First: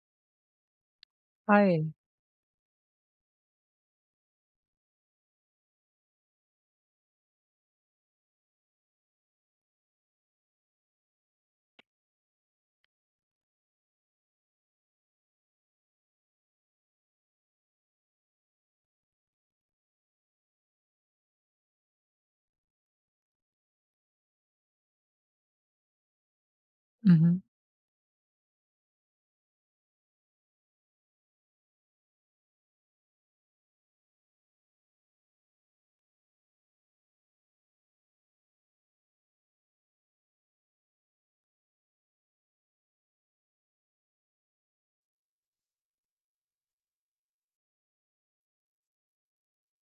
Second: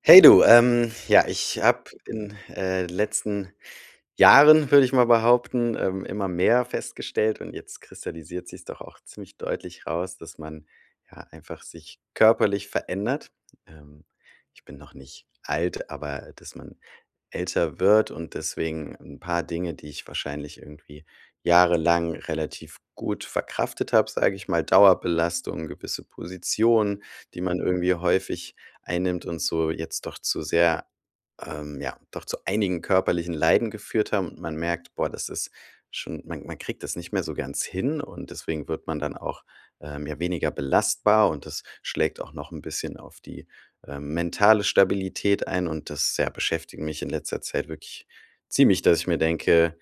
Hey du, ja, ich habe Hi. in, letzten Jahren, würde ich mal behaupten, immer mehr festgestellt und jetzt kristallisiert sich's doch auch ziemlich deutlich raus, dass man, ja, einfach sich körperlich verändert. Ähm, ich bin noch nicht alt, aber dass man älter wird und deswegen ein paar Dinge, die ich wahrscheinlich irgendwie jahrelang relativ gut verkraftet habe, sage ich mal, Dauerbelastung, gewisse Positionen, die Mhm. man irgendwie häufig einnimmt und so jetzt doch zu sehr ja, doch zu einigen körperlichen Leiden geführt haben und man merkt, boah, das ist schon, man kriegt das nicht mehr so ganz hin, und deswegen wird man dann auch, ja, weniger belastbar, und das schlägt auch noch ein bisschen auf die, mentale Stabilität ein, und das, ja, beschäftigt mich in letzter Zeit wirklich ziemlich, dass ich mir denke:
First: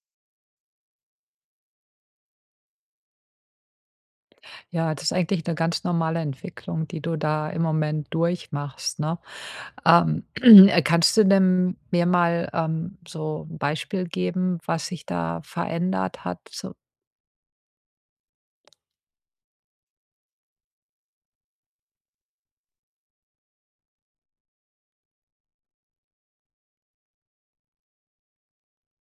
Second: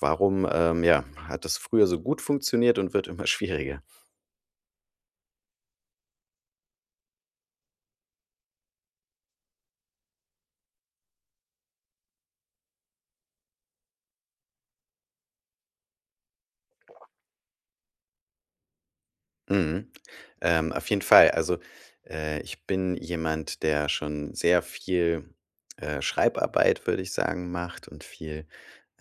„Warum, ja, hat das früher so gut funktioniert und wird immer schwieriger?" Ja, das ist eigentlich eine ganz normale Entwicklung, die du da im Moment durchmachst, ne? Ähm, kannst du denn mir mal, so ein Beispiel geben, was sich da verändert hat? So Mhm. Auf jeden Fall. Also, ich bin jemand, der schon sehr viel, Schreibarbeit, würde ich sagen, macht, und viel,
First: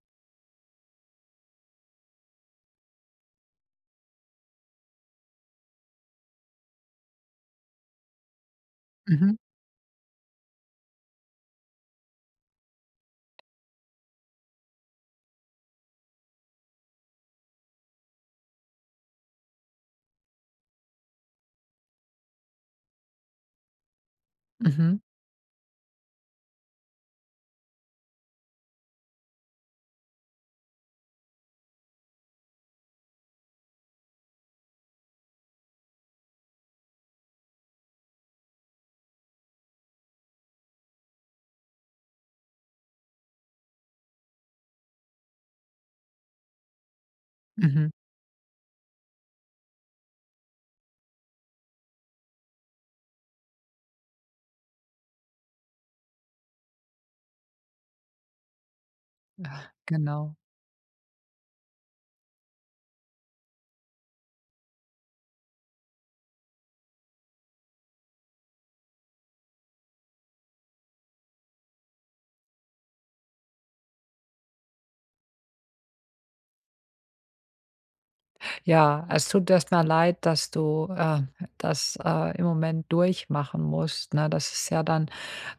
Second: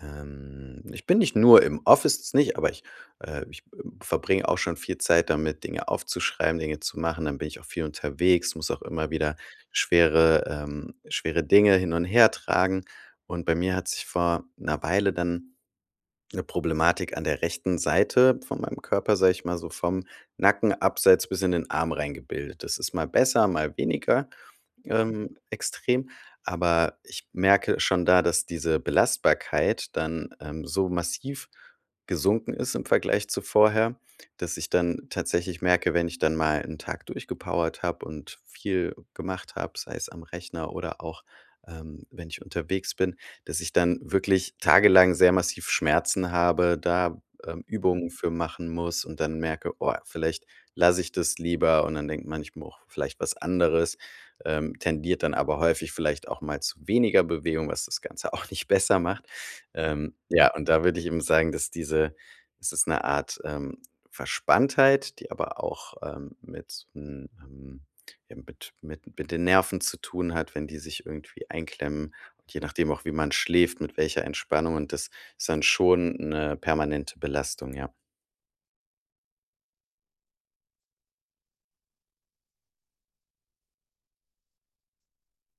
ich bin nicht nur im Office, das nicht, aber ich, verbringe auch schon viel Zeit damit, Dinge aufzuschreiben, Dinge zu machen. Dann bin ich auch viel unterwegs, muss auch immer mhm, wieder schwere Dinge hin und her tragen. Und bei mir hat sich vor einer Weile dann eine Problematik an der rechten Seite von meinem Körper, sage ich mal, so vom Nacken abseits bis in den Arm reingebildet. Das ist mal besser, mal weniger mhm, extrem. Aber ich merke schon da, dass diese Belastbarkeit dann, so massiv gesunken ist im Vergleich zu vorher, dass ich dann tatsächlich merke, wenn ich dann mal einen Tag durchgepowert habe und viel gemacht habe, sei es am Rechner oder auch, wenn ich unterwegs bin, dass ich dann wirklich tagelang sehr massiv Schmerzen habe, da, mhm, Übungen für machen muss und dann merke: „Oh, vielleicht lasse ich das lieber." Und dann denkt man, ich brauche vielleicht was anderes, tendiert dann aber häufig vielleicht auch mal zu weniger Bewegung, was das Ganze auch nicht besser macht. Genau. Ja, und da würde ich eben sagen, dass diese, es ist 'ne Art, Verspanntheit, die aber auch, mit, ja, mit mit den Nerven zu tun hat, wenn die sich irgendwie einklemmen. Und je nachdem auch, wie man schläft, mit welcher Entspannung, und das ist dann schon eine permanente Belastung, ja. Ja, es tut erst mal leid, dass du das, im Moment durchmachen musst, ne? Das ist ja dann,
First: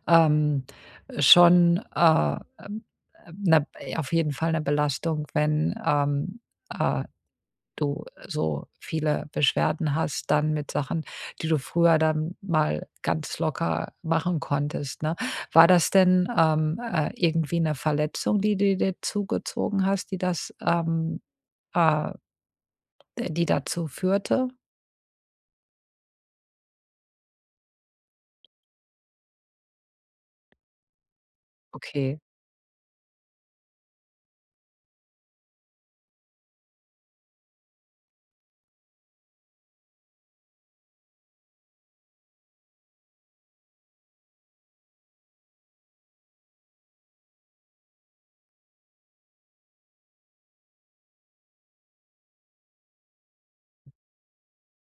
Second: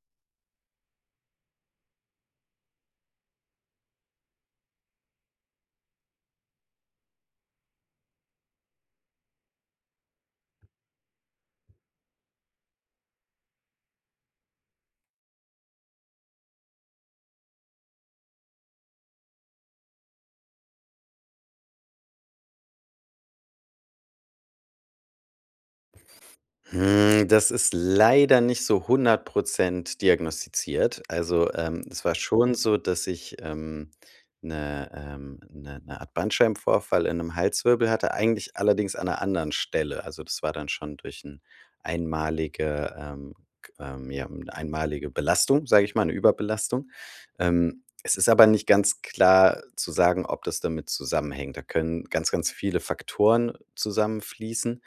ähm, schon, ähm, 'ne auf jeden Fall eine Belastung, wenn, äh du so viele Beschwerden hast, dann mit Sachen, die du früher dann mal ganz locker machen konntest, ne? War das denn, irgendwie eine Verletzung, die du dir zugezogen hast, die das, äh die dazu führte? Das ist leider nicht so 100 diagnostiziert. Also, es war Okay. schon so, dass ich, 'ne, 'ne Art Bandscheibenvorfall in einem Halswirbel hatte, eigentlich allerdings an einer anderen Stelle. Also, das war dann schon durch 'n einmalige k ja, 'ne einmalige Belastung, sage ich mal, eine Überbelastung. Es ist aber nicht ganz klar zu sagen, ob das damit zusammenhängt. Da können ganz, ganz viele Faktoren zusammenfließen,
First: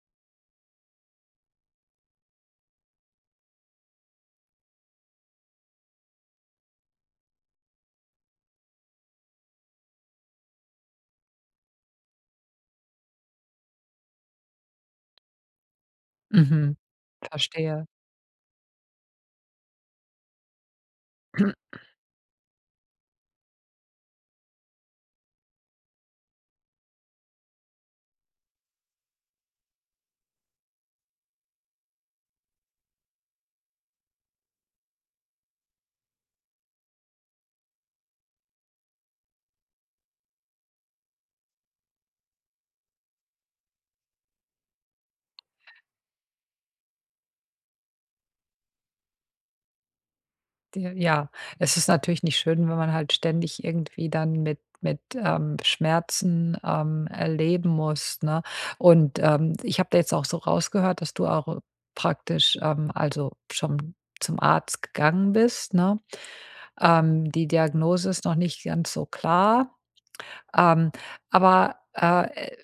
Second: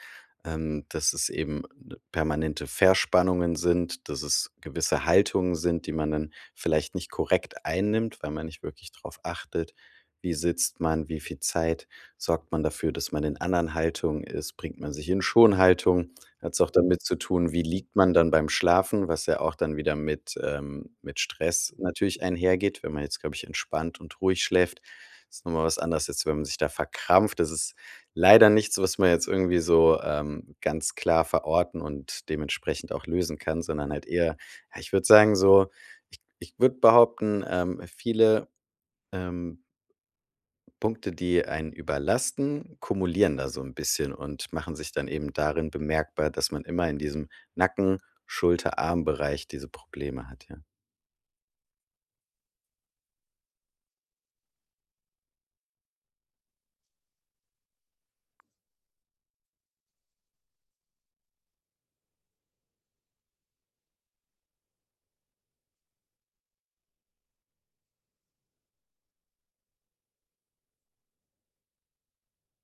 dass es eben, permanente Verspannungen sind, dass es gewisse Haltungen sind, die man dann vielleicht nicht korrekt einnimmt, weil man nicht wirklich darauf achtet. Wie sitzt man? Wie viel Zeit sorgt man dafür, dass man in anderen Haltungen ist? Bringt man sich in Schonhaltung? Hat es auch Mhm, damit zu tun, wie verstehe. liegt man dann beim Schlafen, was ja auch dann wieder mit, mit Stress natürlich einhergeht, wenn man jetzt, glaube ich, entspannt und ruhig schläft. Ist nochmal was anderes, jetzt, wenn man sich da verkrampft. Das ist leider nichts, was man jetzt irgendwie so, ganz klar verorten und dementsprechend auch lösen kann, sondern halt eher, ja, ich würde sagen so, ich würde behaupten, viele, ähm, Punkte, die einen überlasten, kumulieren da so ein bisschen und machen sich dann eben darin bemerkbar, dass man immer in diesem Nacken-, Schulter-, Armbereich diese Probleme hat, ja. De ja, es ist natürlich nicht schön, wenn man halt ständig irgendwie dann mit, Schmerzen, muss, ne? Und, ich habe da jetzt auch so rausgehört, dass du auch praktisch, also schon zum Arzt gegangen bist, ne? Die Diagnose ist noch nicht ganz so klar, ähm, aber,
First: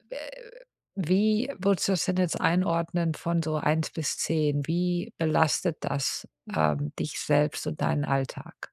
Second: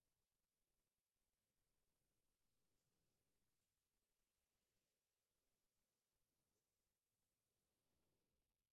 wie würdest du das denn jetzt einordnen von so eins bis 10? Wie belastet das, dich selbst und deinen Alltag?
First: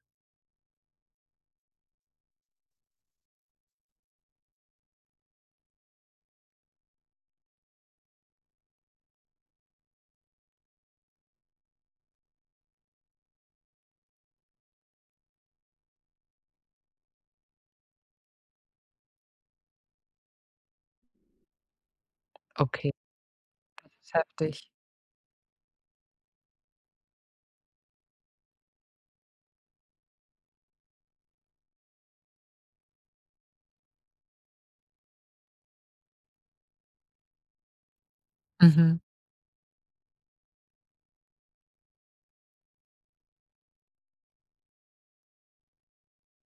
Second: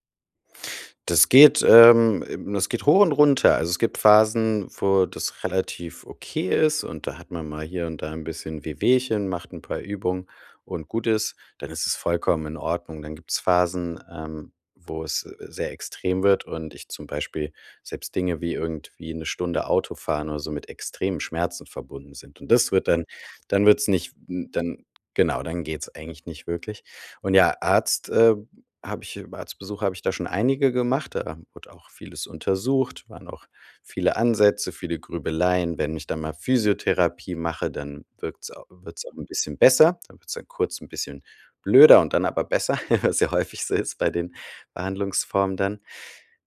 Das geht hoch und runter. Also, es gibt Phasen, wo das relativ okay ist, und da hat man mal hier und da ein bisschen Wehwehchen, macht ein paar Übungen und gut ist, dann ist es vollkommen in Ordnung. Dann gibt es Phasen, wo es, sehr extrem wird und ich zum Beispiel selbst Dinge wie irgendwie eine Stunde Autofahren oder so mit extremen Schmerzen verbunden sind. Und das wird Okay, dann, dann wird es das nicht ist hm, heftig. dann genau, dann geht es eigentlich nicht wirklich. Und ja, Arztbesuch habe ich da schon einige gemacht. Da wurde auch vieles untersucht, waren auch viele Ansätze, viele Grübeleien. Wenn ich dann mal Physiotherapie mache, dann wirkt's auch Mhm. wird's auch ein bisschen besser. Dann wird's dann kurz ein bisschen blöder und dann aber besser, was ja häufig so ist bei den Behandlungsformen dann.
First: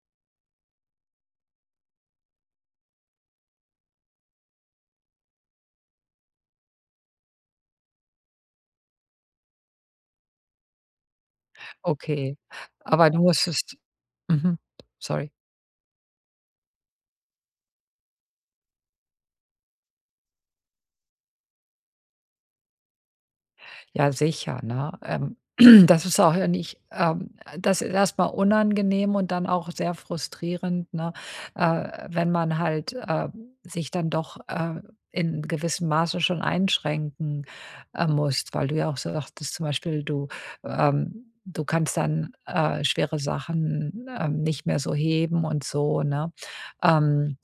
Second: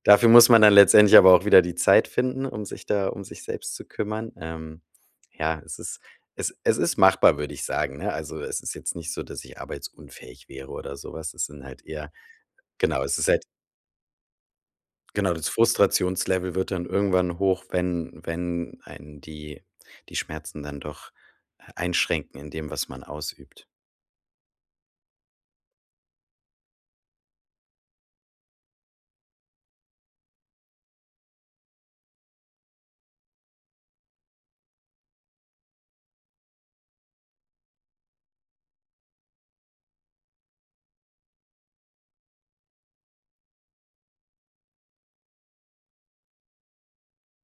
Dafür muss man dann letztendlich aber auch wieder die Zeit finden, um sich selbst zu kümmern. Ja, es ist, es ist machbar, würde ich sagen, ne? Also, es ist jetzt nicht so, dass ich arbeitsunfähig wäre oder sowas. Es sind halt eher, Okay. genau, Aber es du ist halt musstest mhm, sorry. genau, das Frustrationslevel wird dann irgendwann hoch, wenn einen die, Schmerzen dann doch einschränken in dem, was man ausübt. Ja, sicher, ne? Das ist auch ja nicht das ist erstmal unangenehm und dann auch sehr frustrierend, ne, wenn man halt, sich dann doch, in gewissem Maße schon einschränken, musst, weil du ja auch sagtest zum Beispiel, du, ähm du kannst dann, schwere Sachen, nicht mehr so heben und so, ne? Ähm,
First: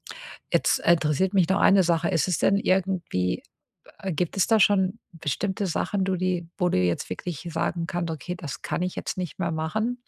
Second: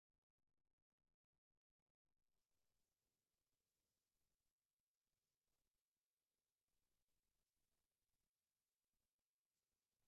jetzt interessiert mich noch eine Sache. Ist es denn irgendwie gibt es da schon bestimmte Sachen, du die wo du jetzt wirklich sagen kannst: „Okay, das kann ich jetzt nicht mehr machen?“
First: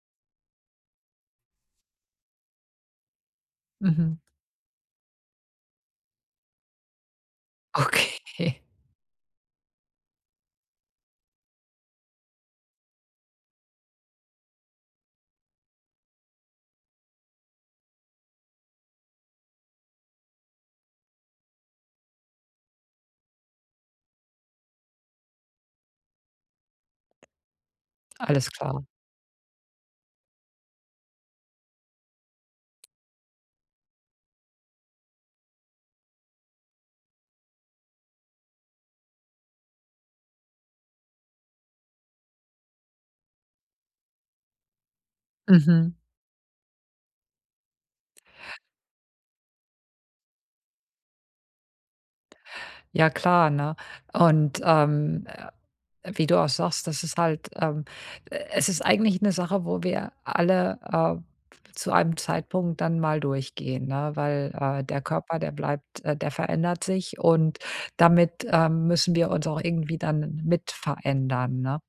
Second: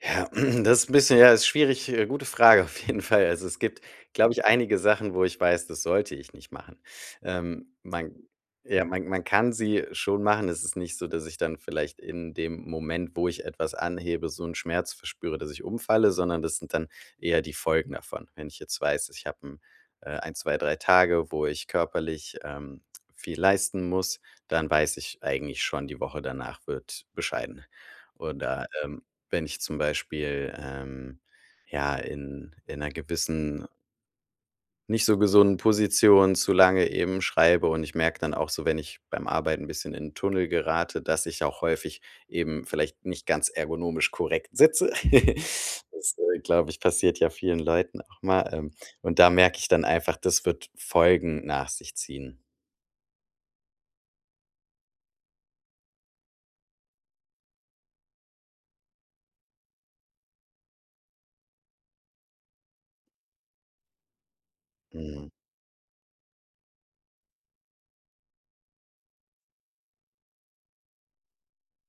Ja, das ist ein bisschen, ja, ist schwierig, gute Frage, auf jeden Fall. Also, es gibt, Mhm. glaube ich, einige Sachen, wo ich weiß, das sollte ich nicht machen. Man Okay, Ja, man kann sie schon machen. Es ist nicht so, dass ich dann vielleicht in dem Moment, wo ich etwas anhebe, so einen Schmerz verspüre, dass ich umfalle, sondern das sind dann eher die Folgen davon. Wenn ich jetzt weiß, ich habe ein, 1, 2, 3 Tage, wo ich körperlich, viel leisten muss, dann weiß ich eigentlich schon, die Woche danach wird bescheiden. alles Oder, klar. Wenn ich zum Beispiel, ja, in einer gewissen, nicht so gesunden Position zu lange eben schreibe, und ich merke dann auch so, wenn ich beim Arbeiten ein bisschen in 'n Tunnel gerate, dass ich auch häufig eben vielleicht nicht ganz ergonomisch korrekt sitze. Mhm. Das, glaube ich, passiert ja vielen Leuten auch mal, und da merke ich dann einfach, das wird Folgen nach sich ziehen. Ja klar, ne? Und, wie du auch sagst, das ist halt, es ist eigentlich eine Sache, wo wir alle zu einem Zeitpunkt dann mal durchgehen, ne? Weil der Mhm. Körper, der bleibt, der verändert sich und damit müssen wir uns auch irgendwie dann mit verändern, ne?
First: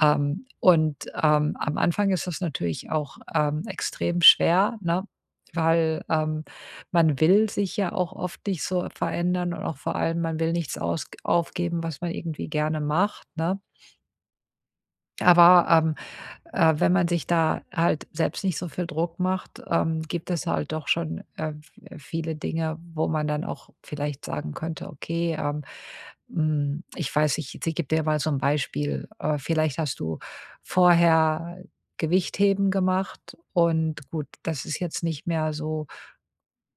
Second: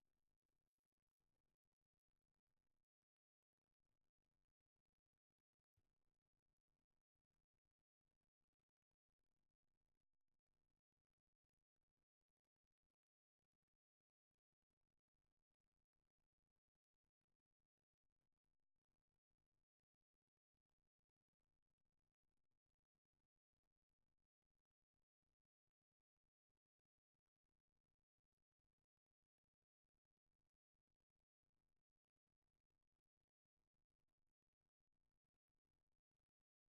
Und am Anfang ist das natürlich auch extrem schwer, ne? Weil man will sich ja auch oft nicht so verändern und auch vor allem, man will nichts aus aufgeben, was man irgendwie gerne macht, ne? Aber, wenn man sich da halt selbst nicht so viel Druck macht, gibt es halt doch schon, v viele Dinge, wo man dann auch vielleicht sagen könnte: „Okay, ich weiß nicht, jetzt ich gebe dir mal so ein Beispiel. Vielleicht hast du vorher Gewichtheben gemacht und gut, das ist jetzt nicht mehr so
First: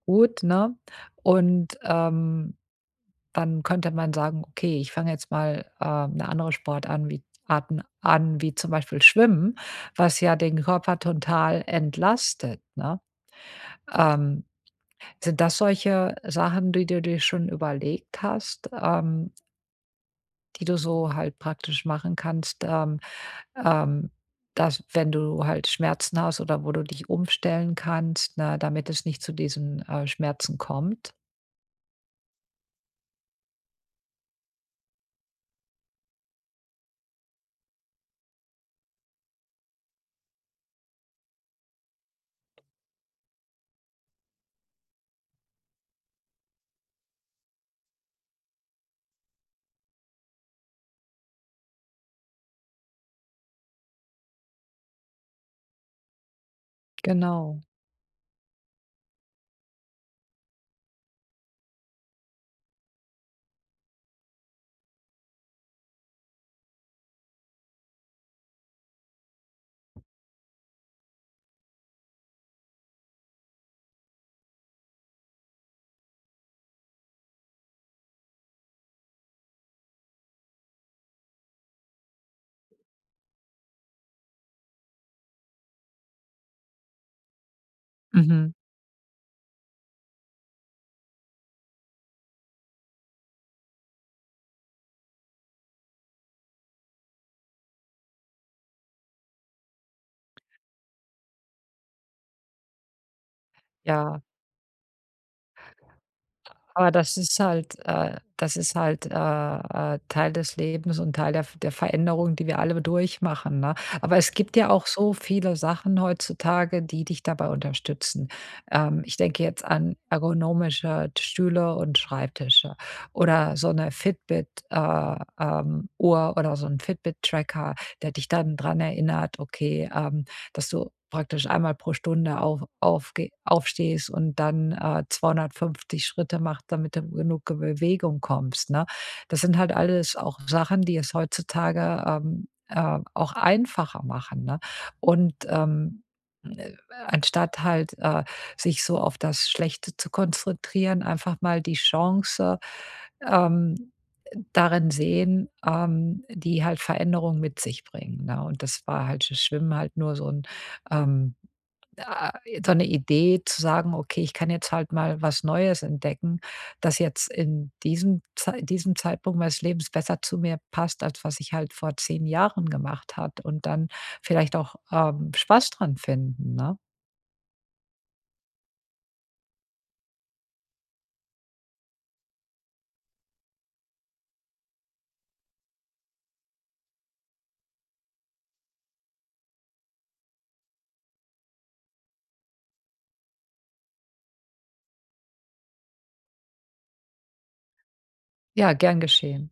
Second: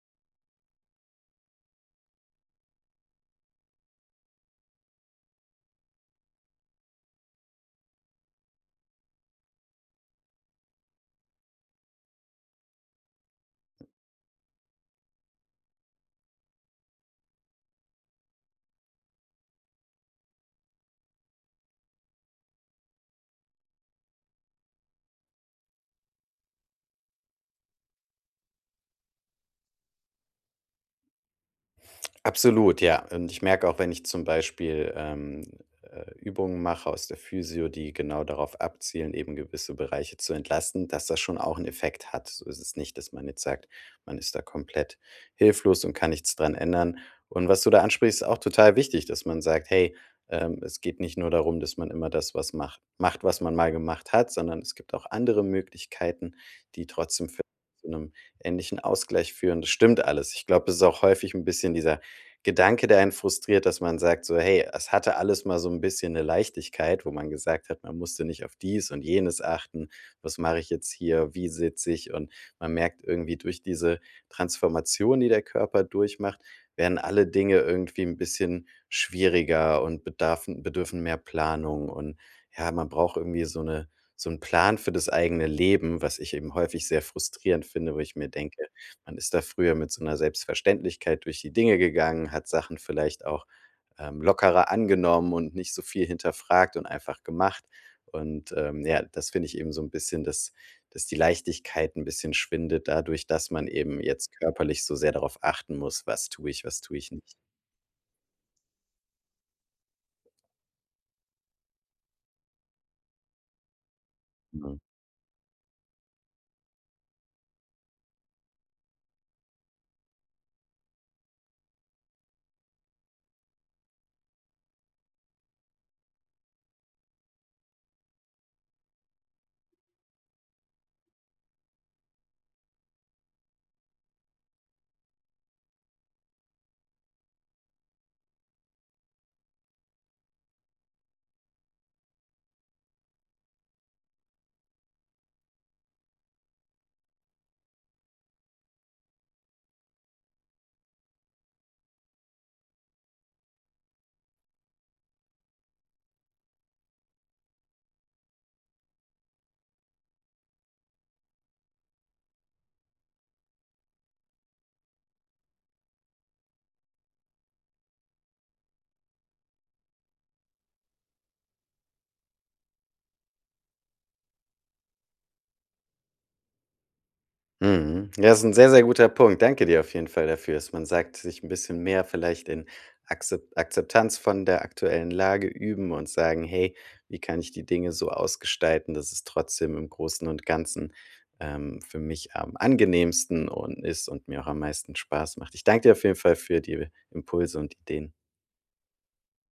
gut, ne?“ Und, dann könnte man sagen: „Okay, ich fange jetzt mal, 'ne andere Sport an wie Arten an, wie zum Beispiel Schwimmen, was ja den Körper total entlastet“, ne? Ähm, sind das solche Sachen, die du dir schon überlegt hast, die du so halt praktisch machen kannst, ähm, dass wenn du halt Schmerzen hast oder wo du dich umstellen kannst, ne, damit es nicht zu diesen, Schmerzen kommt? Absolut, ja. Und ich merke auch, wenn ich zum Beispiel, Übungen mache aus der Physio, die genau darauf abzielen, eben gewisse Bereiche zu entlasten, dass das schon auch einen Effekt hat. So ist es nicht, dass man jetzt sagt, man ist da komplett hilflos und kann nichts dran ändern. Und was du da ansprichst, ist auch total wichtig, dass man sagt: „Hey, es geht nicht nur darum, dass man immer das, was macht, was man mal gemacht hat, sondern es gibt auch andere Möglichkeiten, die trotzdem für, Genau. zu einem ähnlichen Ausgleich führen." Das stimmt alles. Ich glaube, es ist auch häufig ein bisschen dieser Gedanke, der einen frustriert, dass man sagt so: „Hey, es hatte alles mal so ein bisschen eine Leichtigkeit", wo man gesagt hat, man musste nicht auf dies und jenes achten. Was mache ich jetzt hier? Wie sitze ich? Und man merkt irgendwie durch diese Transformation, die der Körper durchmacht, werden alle Dinge irgendwie ein bisschen schwieriger und bedarfen bedürfen mehr Planung. Und ja, man braucht irgendwie so eine, so 'n Plan für das eigene Leben, was ich eben häufig sehr frustrierend finde, wo ich mir Mhm. denke, man ist da früher mit so einer Selbstverständlichkeit durch die Dinge gegangen, hat Sachen vielleicht auch, lockerer angenommen und nicht so viel hinterfragt und einfach gemacht. Und, ja, das finde ich eben so ein bisschen, dass die Leichtigkeit ein bisschen schwindet dadurch, dass man eben Ja. jetzt körperlich so sehr darauf achten muss: „Was tue ich, was Aber tue ich nicht?" Das ist halt, Teil des Lebens und Teil der F der Veränderung, die wir alle durchmachen, ne? Aber es gibt ja Genau. auch so viele Sachen heutzutage, die dich dabei unterstützen. Ich denke jetzt an ergonomische Stühle und Schreibtische oder so eine Fitbit, Uhr oder so ein Fitbit-Tracker, der dich dann dran erinnert: „Okay, dass du praktisch einmal pro Stunde aufstehst und dann, 250 Schritte machst, damit du genug Ge Bewegung kommst, ne? Das sind halt alles auch Sachen, die es heutzutage, auch einfacher machen, ne? Und, äh, anstatt halt, sich so auf das Schlechte zu konzentrieren, einfach mal die Chance, ähm, darin sehen, die halt Veränderung mit sich bringen, ne? Und das war halt das Schwimmen halt nur so ein ähm, a so eine Idee zu sagen: „Okay, ich kann jetzt halt mal was Neues entdecken, das jetzt in diesem Zeitpunkt meines Lebens besser zu mir passt, als was ich halt vor 10 Jahren gemacht hat“ und dann vielleicht auch, Spaß dran finden, ne? Mhm. Ja, das ist ein sehr, sehr guter Punkt. Danke dir auf jeden Fall dafür, dass man sagt, sich ein bisschen mehr vielleicht in Akzeptanz von der aktuellen Lage üben und sagen: „Hey, wie kann ich die Dinge so ausgestalten, dass es trotzdem im Großen und Ganzen, für mich am angenehmsten und ist und mir auch am meisten Spaß macht?" Ich danke dir auf jeden Fall für die Impulse und Ideen. Ja, gern geschehen.